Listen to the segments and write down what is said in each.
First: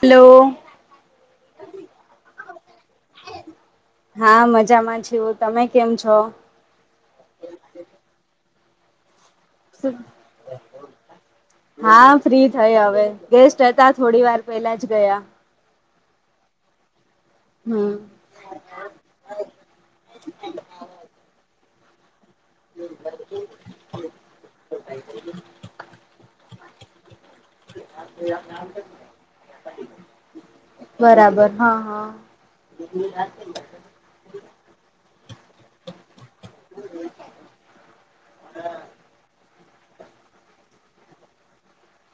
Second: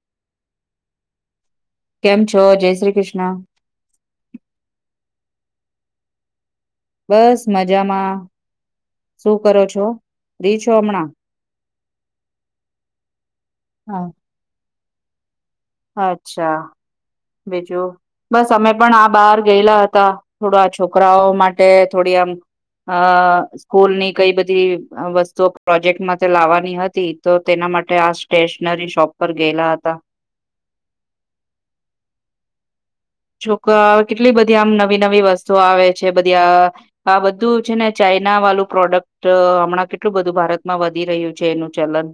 Hello. કેમ છો જય શ્રી કૃષ્ણ હા મજામાં છું તમે કેમ છો બસ મજામાં. શું કરો છો? ર્ફ્રી છો હમણાં? હા ફ્રી થઈ હવે. ગેસ્ટ હતા હા. થોડી વાર પેલા જ ગયા. અચ્છા. બીજું, હમ બસ અમે પણ આ બાર ગયેલા હતા. થોડા છોકરાઓ માટ તે થોડી આમ અ સ્કૂલની કઈ બધી વસ્તુઓ, પ્રોજેક્ટ માટે લાવવાની હતી તો તેના માટે આ સ્ટેશનરી શોપ પર ગયેલા હતા. બરાબર હા હા. જોક કેટલી બધી આમ નવી નવી વસ્તુઓ આવે છે. બધી અહ આ બધું છે ને ચા એના વાળું પ્રોડક્ટ હમણાં કેટલું બધું ભારતમાં વધી રહ્યું છે એનું ચલન. હ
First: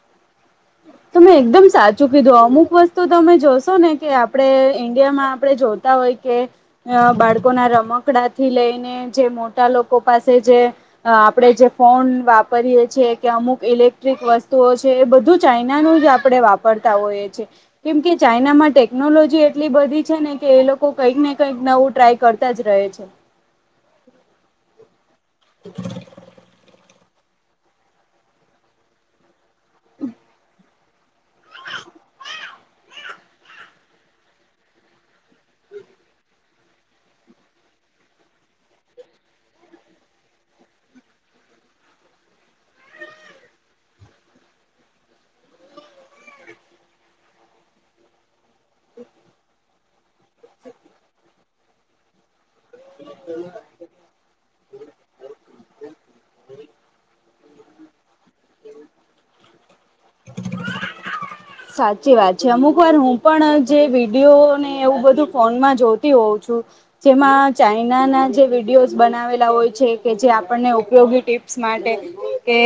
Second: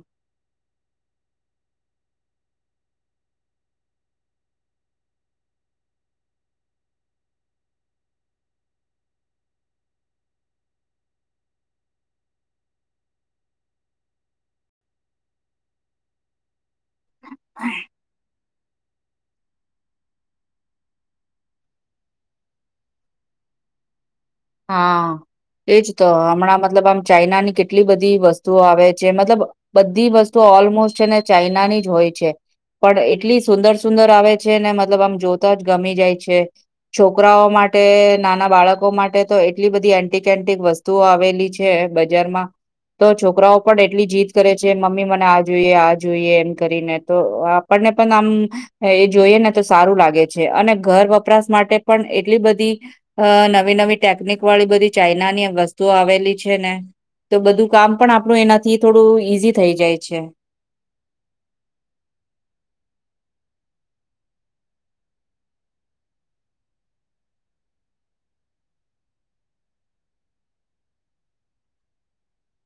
તમે એકદમ સાચું કીધું અમુક વસ્તુ તમે જોશો ને કે આપણે ઈન્ડિયામાં આપણે જોતા હોય. કે બાળકો ના રમકડા થી લઈને જે મોટા લોકો પાસે જે આપણે જે ફોન વાપરીએ છીએ કે અમુક ઇલેક્ટ્રિક વસ્તુઓ છે એ બધું જ ચાઈના ન જ આપે વાપરતા હોઈએ છએ કેમ કે ચાઈના માટે ટેકનોલોજી એટલી બધી છે ને કે એ લોકો કંઈક ને કંઈક નવું ટ્રાય કરતા જ રહે છે [inaudible] હા એજ તો હમણાં મતલબ આમ ચાઈના ની કેટલી બધી વસ્તુઓ આવે છે મતલબ બધી વસ્તુ ઓલમોસ્ટ છેને ચાઈનાની જ હોય છે પણ એટલી સુંદર સુંદર આવે છે ને મતલબ આમ જોતા જ ગમી જાય છે છોકરાઓ માટે માટે નાના બાળકો માટે તો એટલી બધી એન્ટિક એન્ટિક વસ્તુઓ આવેલી છે બજારમાં તો છોકરાઓ પણ એટલી જીદ કરે છે મમ્મી મને આ જોઈએ આ જોઈએ એમ કરીને તો પણ આમ એ જોઈએ ને તો સારું લાગે છે અને ઘર વપરાશ માટે પણ એટલી બધી અ નવી નવી ટેકનિક વાળી બધી ચાઈનાની વસ્તુઓ આવેલી છે ને તો બધું કામ પણ આપણું એનાથી થોડું ઈઝી થઈ જાય છે સાચી વાત છે અમુક વાર હું પણ જે વિડીિયો ને એવું બધું ફોનમાં જોતી હોઉં છું જે ચાઈના ના જે વિડીયો બનાવેલા હોય છે કે જે આપણને ઉપયોગી ટીપ્ માટે કે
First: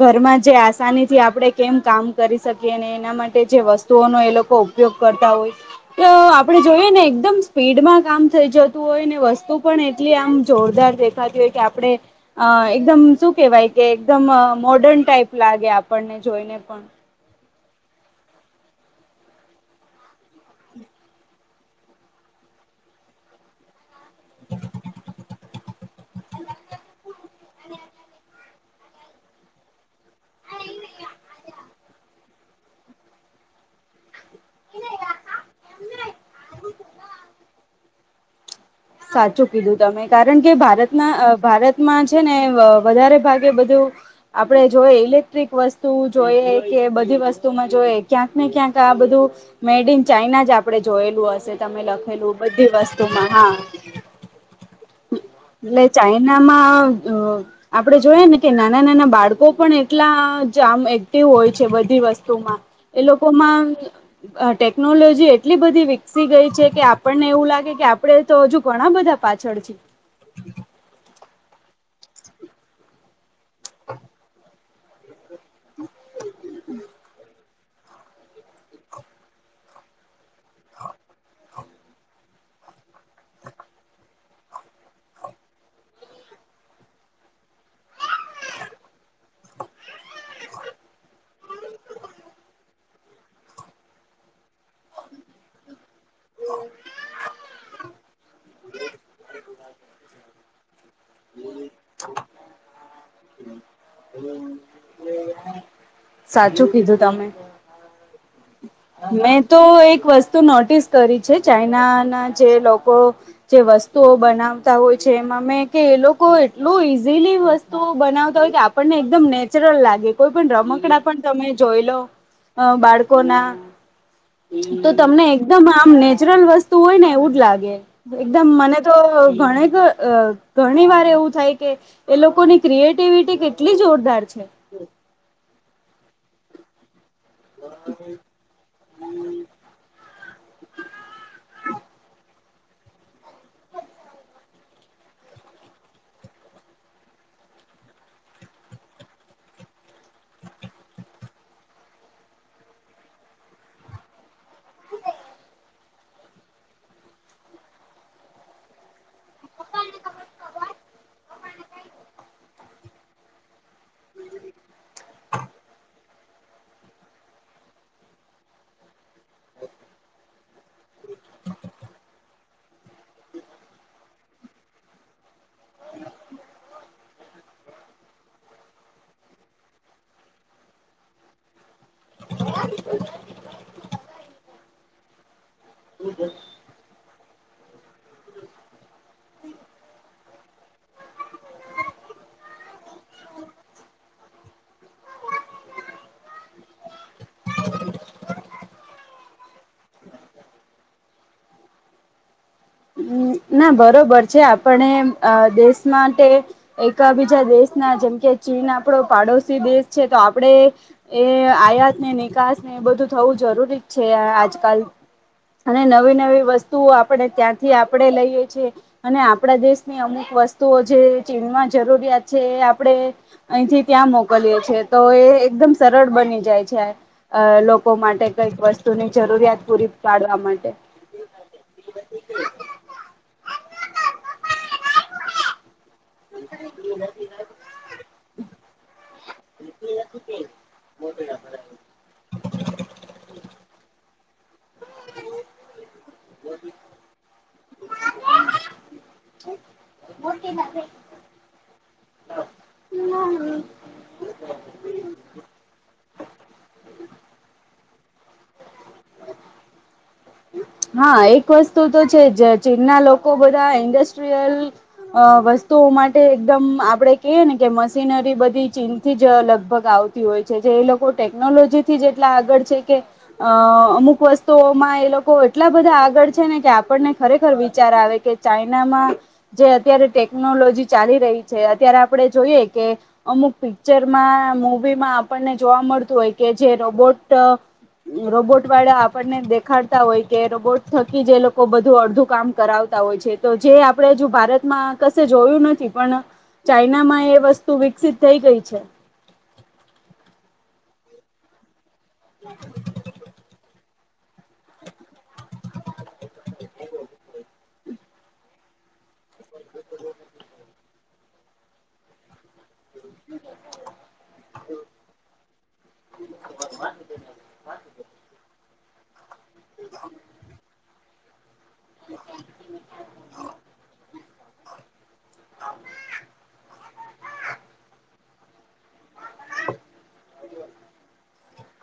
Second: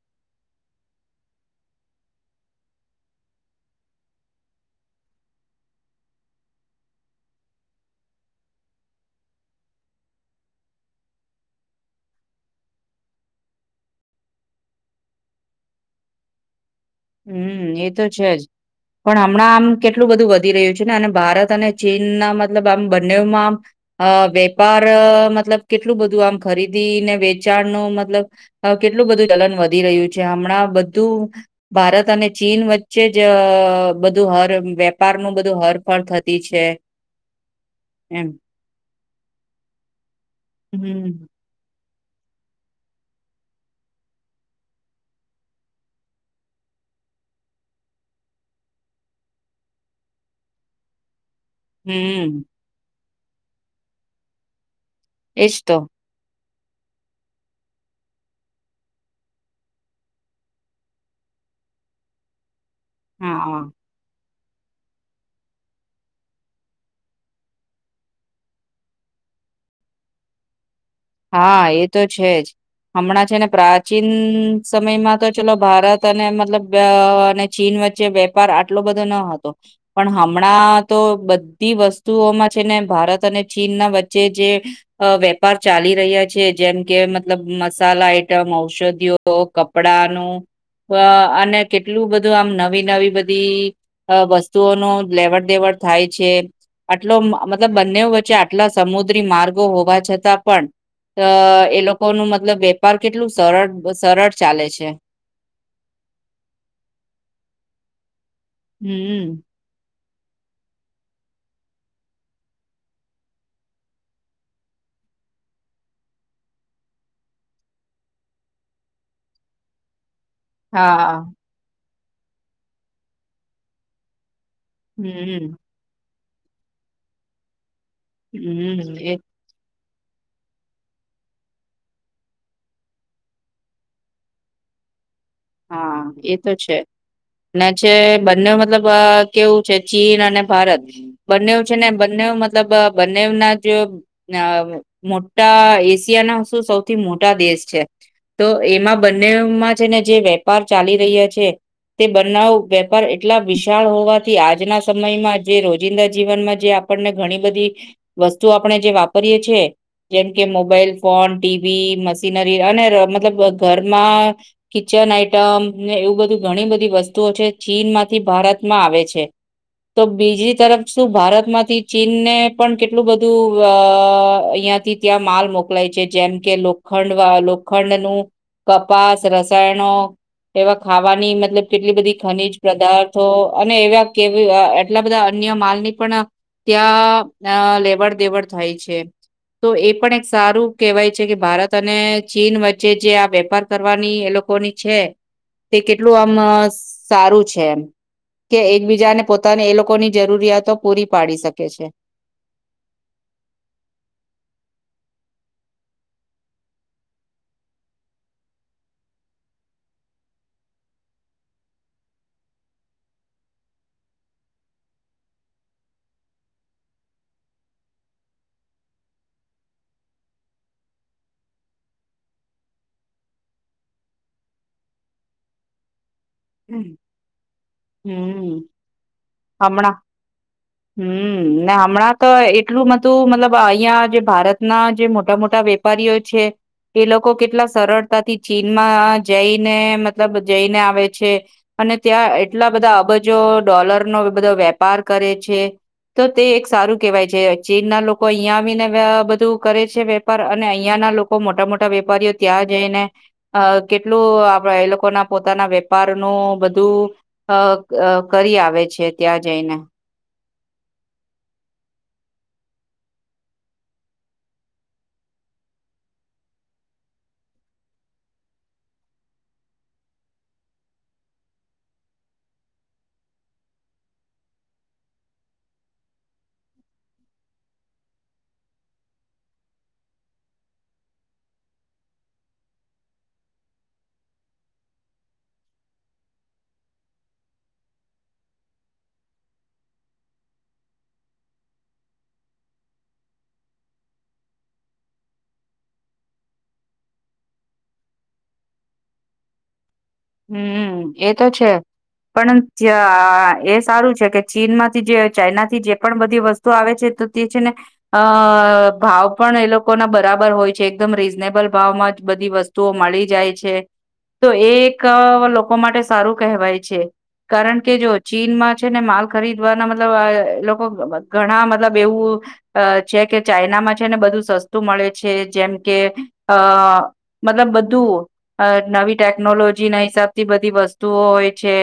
ઘરમાં જે આસાનીથી આપણે કેમ કામ કરી શકીએને એના માટે જે વસ્તુઓનો એ લોકો ઉપયોગ કરતા હોય તો આપણે જોઈએ ને એકદમ સ્પીડમાં કામ થઈ જતું હોય ને વસ્તુ પણ એટલી આમ જોરદાર દેખાતી હોય કે કે આપણે એકદમ શું કેવાય કે એકદમ મોર્ડન ટાઈપ લાગે આપણને જોઈ ને પણ હમ એ તો છે જ પણ હમણાં આમ કેટલું બધું વધી રહ્યું છે ને અને ભારત અને ચીનના મતલબ આમ બંનેમાં આમ અ વેપાર મતલબ કેટલું બધું આમ ખરીદી ને વ વિચાર ન મતલબ કેટલું બધું ચલન વધી રહ્યું છે હમણાં બધું ભારત અને ચીન વચ્ચે જ બધ બધું હર વેપારનુંું બધું હરફળ થતી છે એમ સાચું કીધું તમે કારણ કે હમ ભારતના ભારત માં છે ને વધારે ભાગે બધું આપડણે જોય ઇલેક્ટ્રિક વસ્તુ જોઈએ કે બધી વસ્તુમાં જોઈએ ક્યાંક ને ક્યાંક આ બધું મેડ ઇન ચાઈના જ આપડે જોયેલું તમે લખેલું હમ બધી વસ્તુમાં હા એજ તો એટલે ચઇ આપે જોઈય ને કે નાના નાના બાળકો પણ એટલામ એક્ટિવ હોય છે બધી વસ્તુમાં એ હા લોકોમાં ટેકનોલોજી એટલી બધી વિકસી ગઈ છે કે આપણને એવું લાગે કે આપડે તો હજુ ઘણા બધા પાછળ છે હા એ તો છે જ હમણાં છે ને પ્રાચીન સમયમાં તો ચલો ભારત અને મતલબ ચીન વચ્ચે વેપાર આટલો બધો ન હતો પણ હમણાં તો બધી વસ્તુઓમાં છે ને ભારત અને ચીન ના વચ્ચે જે વેપાર ચાલી રહ્યા છે જેમ કે મતલબ મસાલા આઈટમ ઔષધિઓ કપડાનું અ અને કેટલું બધું આમ નવી નવી બધી અ વસ્તુઓ ન લેવડ દેવડ થાય છે આટલો મતલબ બંને વચ્ચે આટલા સમુદ્રી માર્ગો હોવા છતાં પણ અ એ લોકો નું મતલબ વેપાર કેટલું સરળ સરળ ચાલે છે સાચું કીધું તમે હમ્મ. મેં તો એક વસ્તુ નોટિસ કરી છે ચાઈના ના જે લોકો જે વસ્તુઓ બનાવતા હોય છે એ મે કે એ લોકો એટલું ઈઝીલી વસ્તુઓ બનાવતા હોય કે આપણને એકદમ નેચરલ લાગે કોઈ પણ રમકડા પણ હા તમે જોઈ લો બાળકો ના તો તમને હમ્મ એકદમ આમ નેચરલ વસ્તુ હોય ને એવું જ લાગે એકદમ મને તો હમ્મ એ ગણક અ ઘણી વાર એવું થાય કે એ લોકોની ક્રિએટિવિટી કેટલી જોરદાર છે હા એ તો છે ને છે બંને મતલબ કેવું છે ચીન અને ભારત બંને છે ને બંને મ મતલબ બનેના જે મોટા એશિયા ના શું સૌથી મોટા દેશ તો એમાં બંનેમાં છે ને જે વેપાર ચાલી રહ્યા છે તે બનાવ વેપાર એટલા વિશાળ હોવાથી આજના સમયમાં જે રોજિંદા જીવનમાં જે આપણને ઘણી બધી વસ્તુ આપણે જે વાપરીએે છ છેી જેમ કે મોબાઈલ ફોન ટીવી મશીનરી અને મતલબ ઘરમાં કચ આ ને એવું બધું ઘણી બધી વસ્તુઓ છે ચીન માંથી ભારતમાં આવે છે તો બીજી તરફ શું ભારતમાંથી ચીનને પણ કેટલું બધું અ હતી ત્યાં માલ મો મોકલાય છે જેમ કે લોખંડ લોખંડ નું કપાસ, રસાયણો એવા ખાવાની મતલબ કેટલી બધી ખનીજ પદાર્થો અને એવા કે એટલા બધા અન્ય માલ ની પણ ત્યાં ના લેવડ દેવડ થાય છે. તો એ પણ એક સારું કહેવાય છે કે ભારત અને ચીન વચ્ચે જે આ વેપાર કરવાની એ લોક લોકોની છે તે કેટલું આમ સારું છે એમ. કે એકબીજાને પોતાની એ લોકોની જરૂરિયાતો પૂરી પાડી શકે છે. [unintelligible] ના બરોબર છે આપણે અ દેશ માટે એક બીજા દેશ ના જેમ કે ચીન આપડો પાડોશી દેશ છે તો આપણેે એ આયાત ને નિકાસ ને એ બધું થવું જરૂરી છે આજકાલ અને નવી નવી વસ્તુઓ આપણે ત્યાંથી આપ આપણે લઈએ છીએ અને આપણા દેશની અમુક વસ્તુઓ જે ચીનમાં જરૂરિયાત છે એ આપણે અહીંથી ત્યાં મોકલીએ છે. તો એ એકદમ સરળ બની જાય છે હમ્મ. અ લોકો માટે કઈક વસ્તુની જરૂર હમણાં, હમ્મ ના હમણાં તો એટલું ન મતલબ અહિયાં જે ભારતના જે મોટા મોટા વેપારીઓ છે એ લોકો કેટલા સરળતાથી ચીનમાં જઈને મતલબ જઈને આવે છે અને ત્યાં એટલા બધા અબજો ડોલર નો બધો વેપાર કરે છે. તો તે એક સારું કેહેવાય છે ચીન ના લોકો અહીયાં આવીને અ બધું કરે છે વેપાર અને અહિયાં ના લોકો મોટા મોટા વેપારીઓ ત્યાં જઈને અ કેટલું એ લોકો ના પોતાના વેપાર નું બધું અ અ કરી આવે છે. છે ત્યાં જઈને હા, એક વસ્તુ તો છે જ ચીનના લોકો બધા ઇન્ડસ્ટ્રીયલ અ વસ્તુઓ માટે એકદમ આપડે કીએ ને કે મશીનરી બધી ચીનથી જ લગભગ આવ તી હોય છે જો એ લોકો ટેકનોલોજી થી જેટલા આગળ છે કે અ અમુક વસ્તુઓમાં એ લોકો એટલા બધા આગળ છે ને કે આપણને ખરેખર વિચાર આવે કે ચાઈનામાં જે અત્યારે ટેકનો લોજી ચાલી રહી છે અત્યારે આપણે જોઈએ કે અમુક પિક્ચરમાં મુવીમાં આપણને જોવા મળતું હોય કે જે રોબોટ રોબોટ વાળા આપણને દેખાડતા હોય કે રોબોટ થકી જે લોકો બધું અડધું કામ કરાવતા હોય છે તો જે આપણેે જો ભારતમાં કશે જોયું નથી પણ ચાઈનામાં એ વસ્તુ વિકસિત થઈ ગઈ છે. હમ્મ, એ તો છે પણ આ એ સારું છે કે ચીન માંથી જે ચાઈના થી જે પણ બધી વસ્તુ આવે છે તે છે ને અ ભાવ પણ એ લોકોના બરાબર હોય છે એકદમ રીઝનેબલ ભાવ માં જ બધી વસ્ત તુઓ મળી જાય છે તો એ લોકો માટે સારું કવાય છે. કારણ કે જો ચીનમાં છે ને માલ ખરીદવાના મતલબ અ લોકો ઘણા મતલબ એવું અ છે કે ચાઈનામાં છે ને બધું સસ્તું મળે છે જેમ કે અ મતલબ બધું નવી ટેકનોલો જી ના હિસાબ થી બધી વસ્તુઓ હોય છે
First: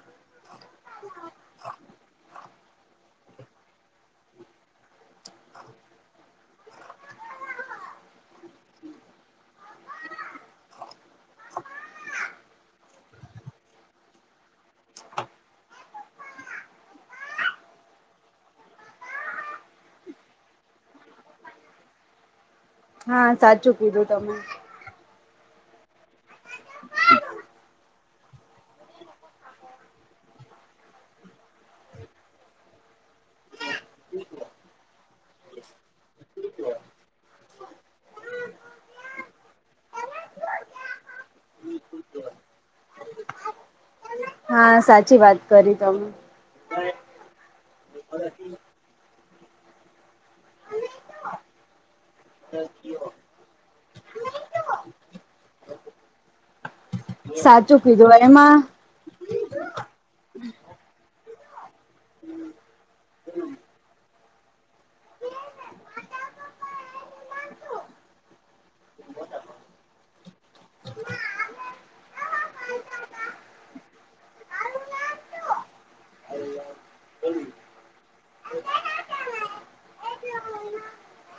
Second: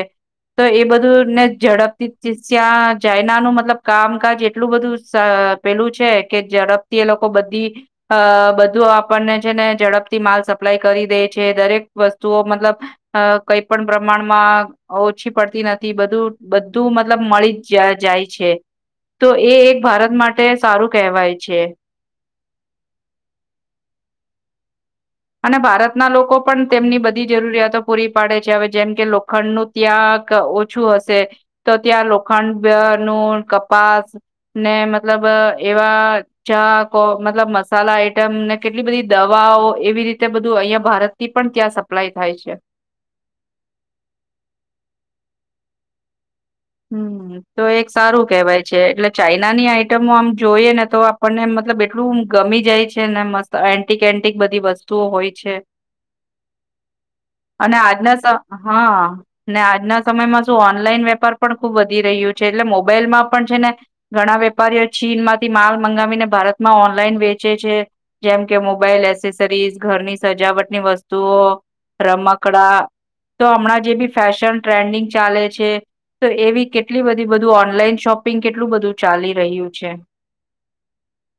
તો એ બધું ને ઝડપથી તયાં ચાયનાનું મતલબ કામકાજ એટલું બધું પેલું છે કે ઝડપથી એ લોકો બધી અ બધું આપણને છે ને ઝડપથી મા સપ્લાય કરી દે છે દરેક વસ્તુઓ મતલબ અ કઈ પણ પ્રમાણમાં ઓછી પડતી નથી, બધું બધું મતલબ મળી જ જાય જાય છે તો એ એક ભારત માટે સારું કહેવાય છે. હા સાચું કીધું તમે. અને ભારતના લોકો પણ તેમની બધી જરૂરિયાતો પૂરી પાડે છે હવે જેમ કે લોખંડ નું ત્યાં ઓછું હશે તો ત્યાં લોખંડ કરૂ કપાસ ને મતલબ એવા ચા કો મતલબ મસાલા આઈટમ ને કેટલી બધી દવાઓ એવી રીતે બધું અહિયાં ભારતથી પણ ત્યાં સપ્લાય થાય છે. હા સાચી વાત કરી તમે. હમ્મ તો એક સારું કેવાય છે એટલે ચાઈનાની આઈટમો આમ જોઈએ ને તો આપણને મતલબ એટલું ગમી જાય છે ને મસ્ત એ એન્ટી એન્ટ બધી વસ્તુઓ હોય છે. અને સાચું કીધું આજના સ એમાં હા ને આજના સમયમાં શું ઓનલાઈન વેપાર પણ ખુબ વધી રહ્યું છે એટલે મોબાઈલમાં પણ છે ને ઘણા વેપારીઓ ચીનમાંથી માલ મંગાવીને ભારતમાં ઓનલાઈન વેચે છે. જેમ કે મોબાઈલ એસેસરીઝ ઘરની સજાવટની વસ્તુઓ રમક કકડા તો હમણાં જે બી ફેશન ટ્રેન્ડિંગ ચાલે છે તો એવી કેટ લી બધી બધું ઓનલાઈન શોપિંગ કેટલું બધું ચાલી રહ્યું છે.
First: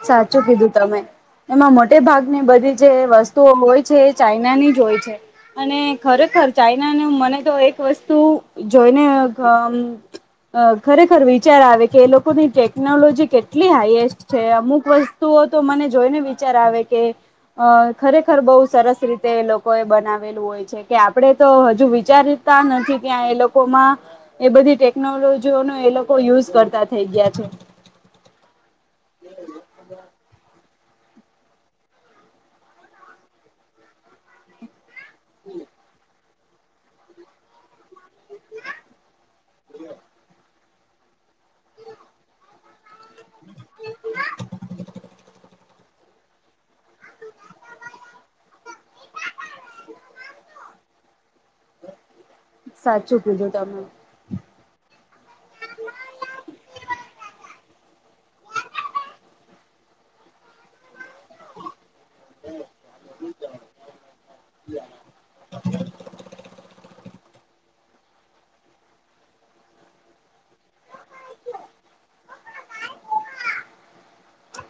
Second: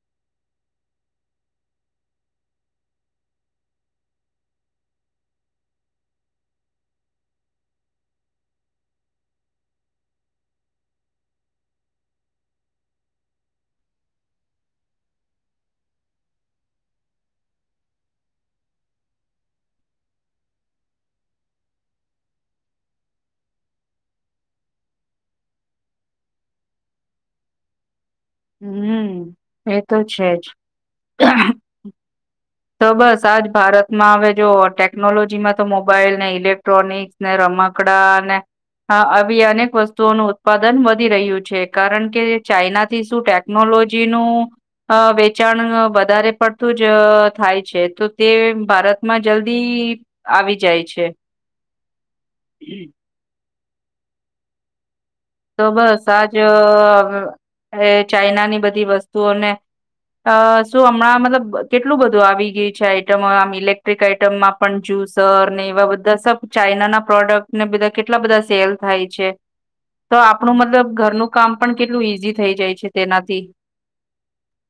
સાચું કીધું તમે. એમાં મોટે ભાગની બધી જે વસ્તુઓ હોય છે એ ચાઈનાની જ હોય છે અને ખરેખ ખર ર્ચાાઈના ને મને તો એક વસ્તુ જોઈને અ અ ખરેખર વિચાર આવે કે એ લોકોની ટેકનોલોજી કેટલી હાઈએસ્ટ છે અમુક વસ્તુઓ તો મને જોઈને વિચાર આવે કે. અ ખરેખર બહુ સરસ રીતે એ લોકો એ બનાવેલું હોય છે કે આપડે તો હજુ વિચાર તા નથી ત્યાં એ લોકોમાં એ બધી ટેકનોલોજીઓનો એ લોકો યુઝ કરતા થઈ ગયા છે. હમ્મ એ તો છેજ. તો બસ આજ ભારતમાં હવે જો ટેકનોલોજી માં તો મોબાઈલ નહી. ઇલેક્ટ્રોનિક્સ ને રમકડા ને હા આવી અનેક વસ્તુઓ નુ ઉત્પાદન વધી રહ્યું છે કારણ કે ચાઈનાથી શું ટેકનોલોજી નું અ વેચા પણ વધારે પડતું જ થાય છે તો તે ભારતમાં જલ્દી આવી જાય છે. સાચું કીધું તમે. તો બસ આજ એ ચાઈનાની બધી વસ્તુઓને અ શું હમણાં મતલબ કેટ એટલું બધું આવી ગયું છે આઈટમ આમ ઇલેક્ટ્રિક આઈટમમાં પણ જ્યુસર ને એવા બધા સબ ચઇના ના પ્રોડક્ટ ને બધા કેટલા બધા સેલ થાય છે. તો આપણું મતલબ ઘરનું કામ પણ કેટલું ઈઝી થઈ જાય છે તેનાથી.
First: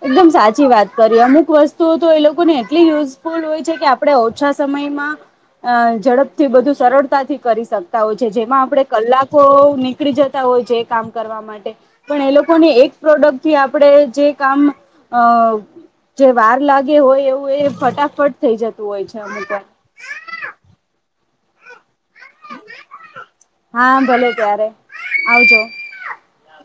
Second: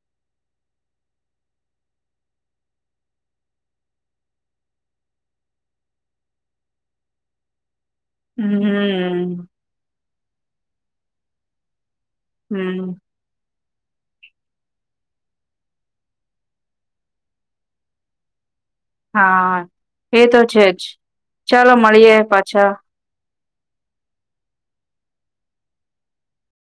એકદમ સાચી વાત કરીએ અમુક વસ્તુઓ તો એ લોકોને એટલી યુઝફુલ હોય છે કે આપડણે ઓછા સમય સમયમાં અ ઝડપથી બધું સરળતાથી કરી શક તા હોય છે જેમાં આપે કલાકો હમ નીકળી જતા હોય છે કામ કરવા માટે. પણ એ લોકો ને એક હમ પ્રોડક્ટ થી આપણેે જે કામ અ જે વાર લાગે હોય એવું એ ફટાફટ થઈ જત હા એ તો છેજ ચાલો મળીએે પાછા. હા ભલે ત્યારે આવજો. [unintelligible]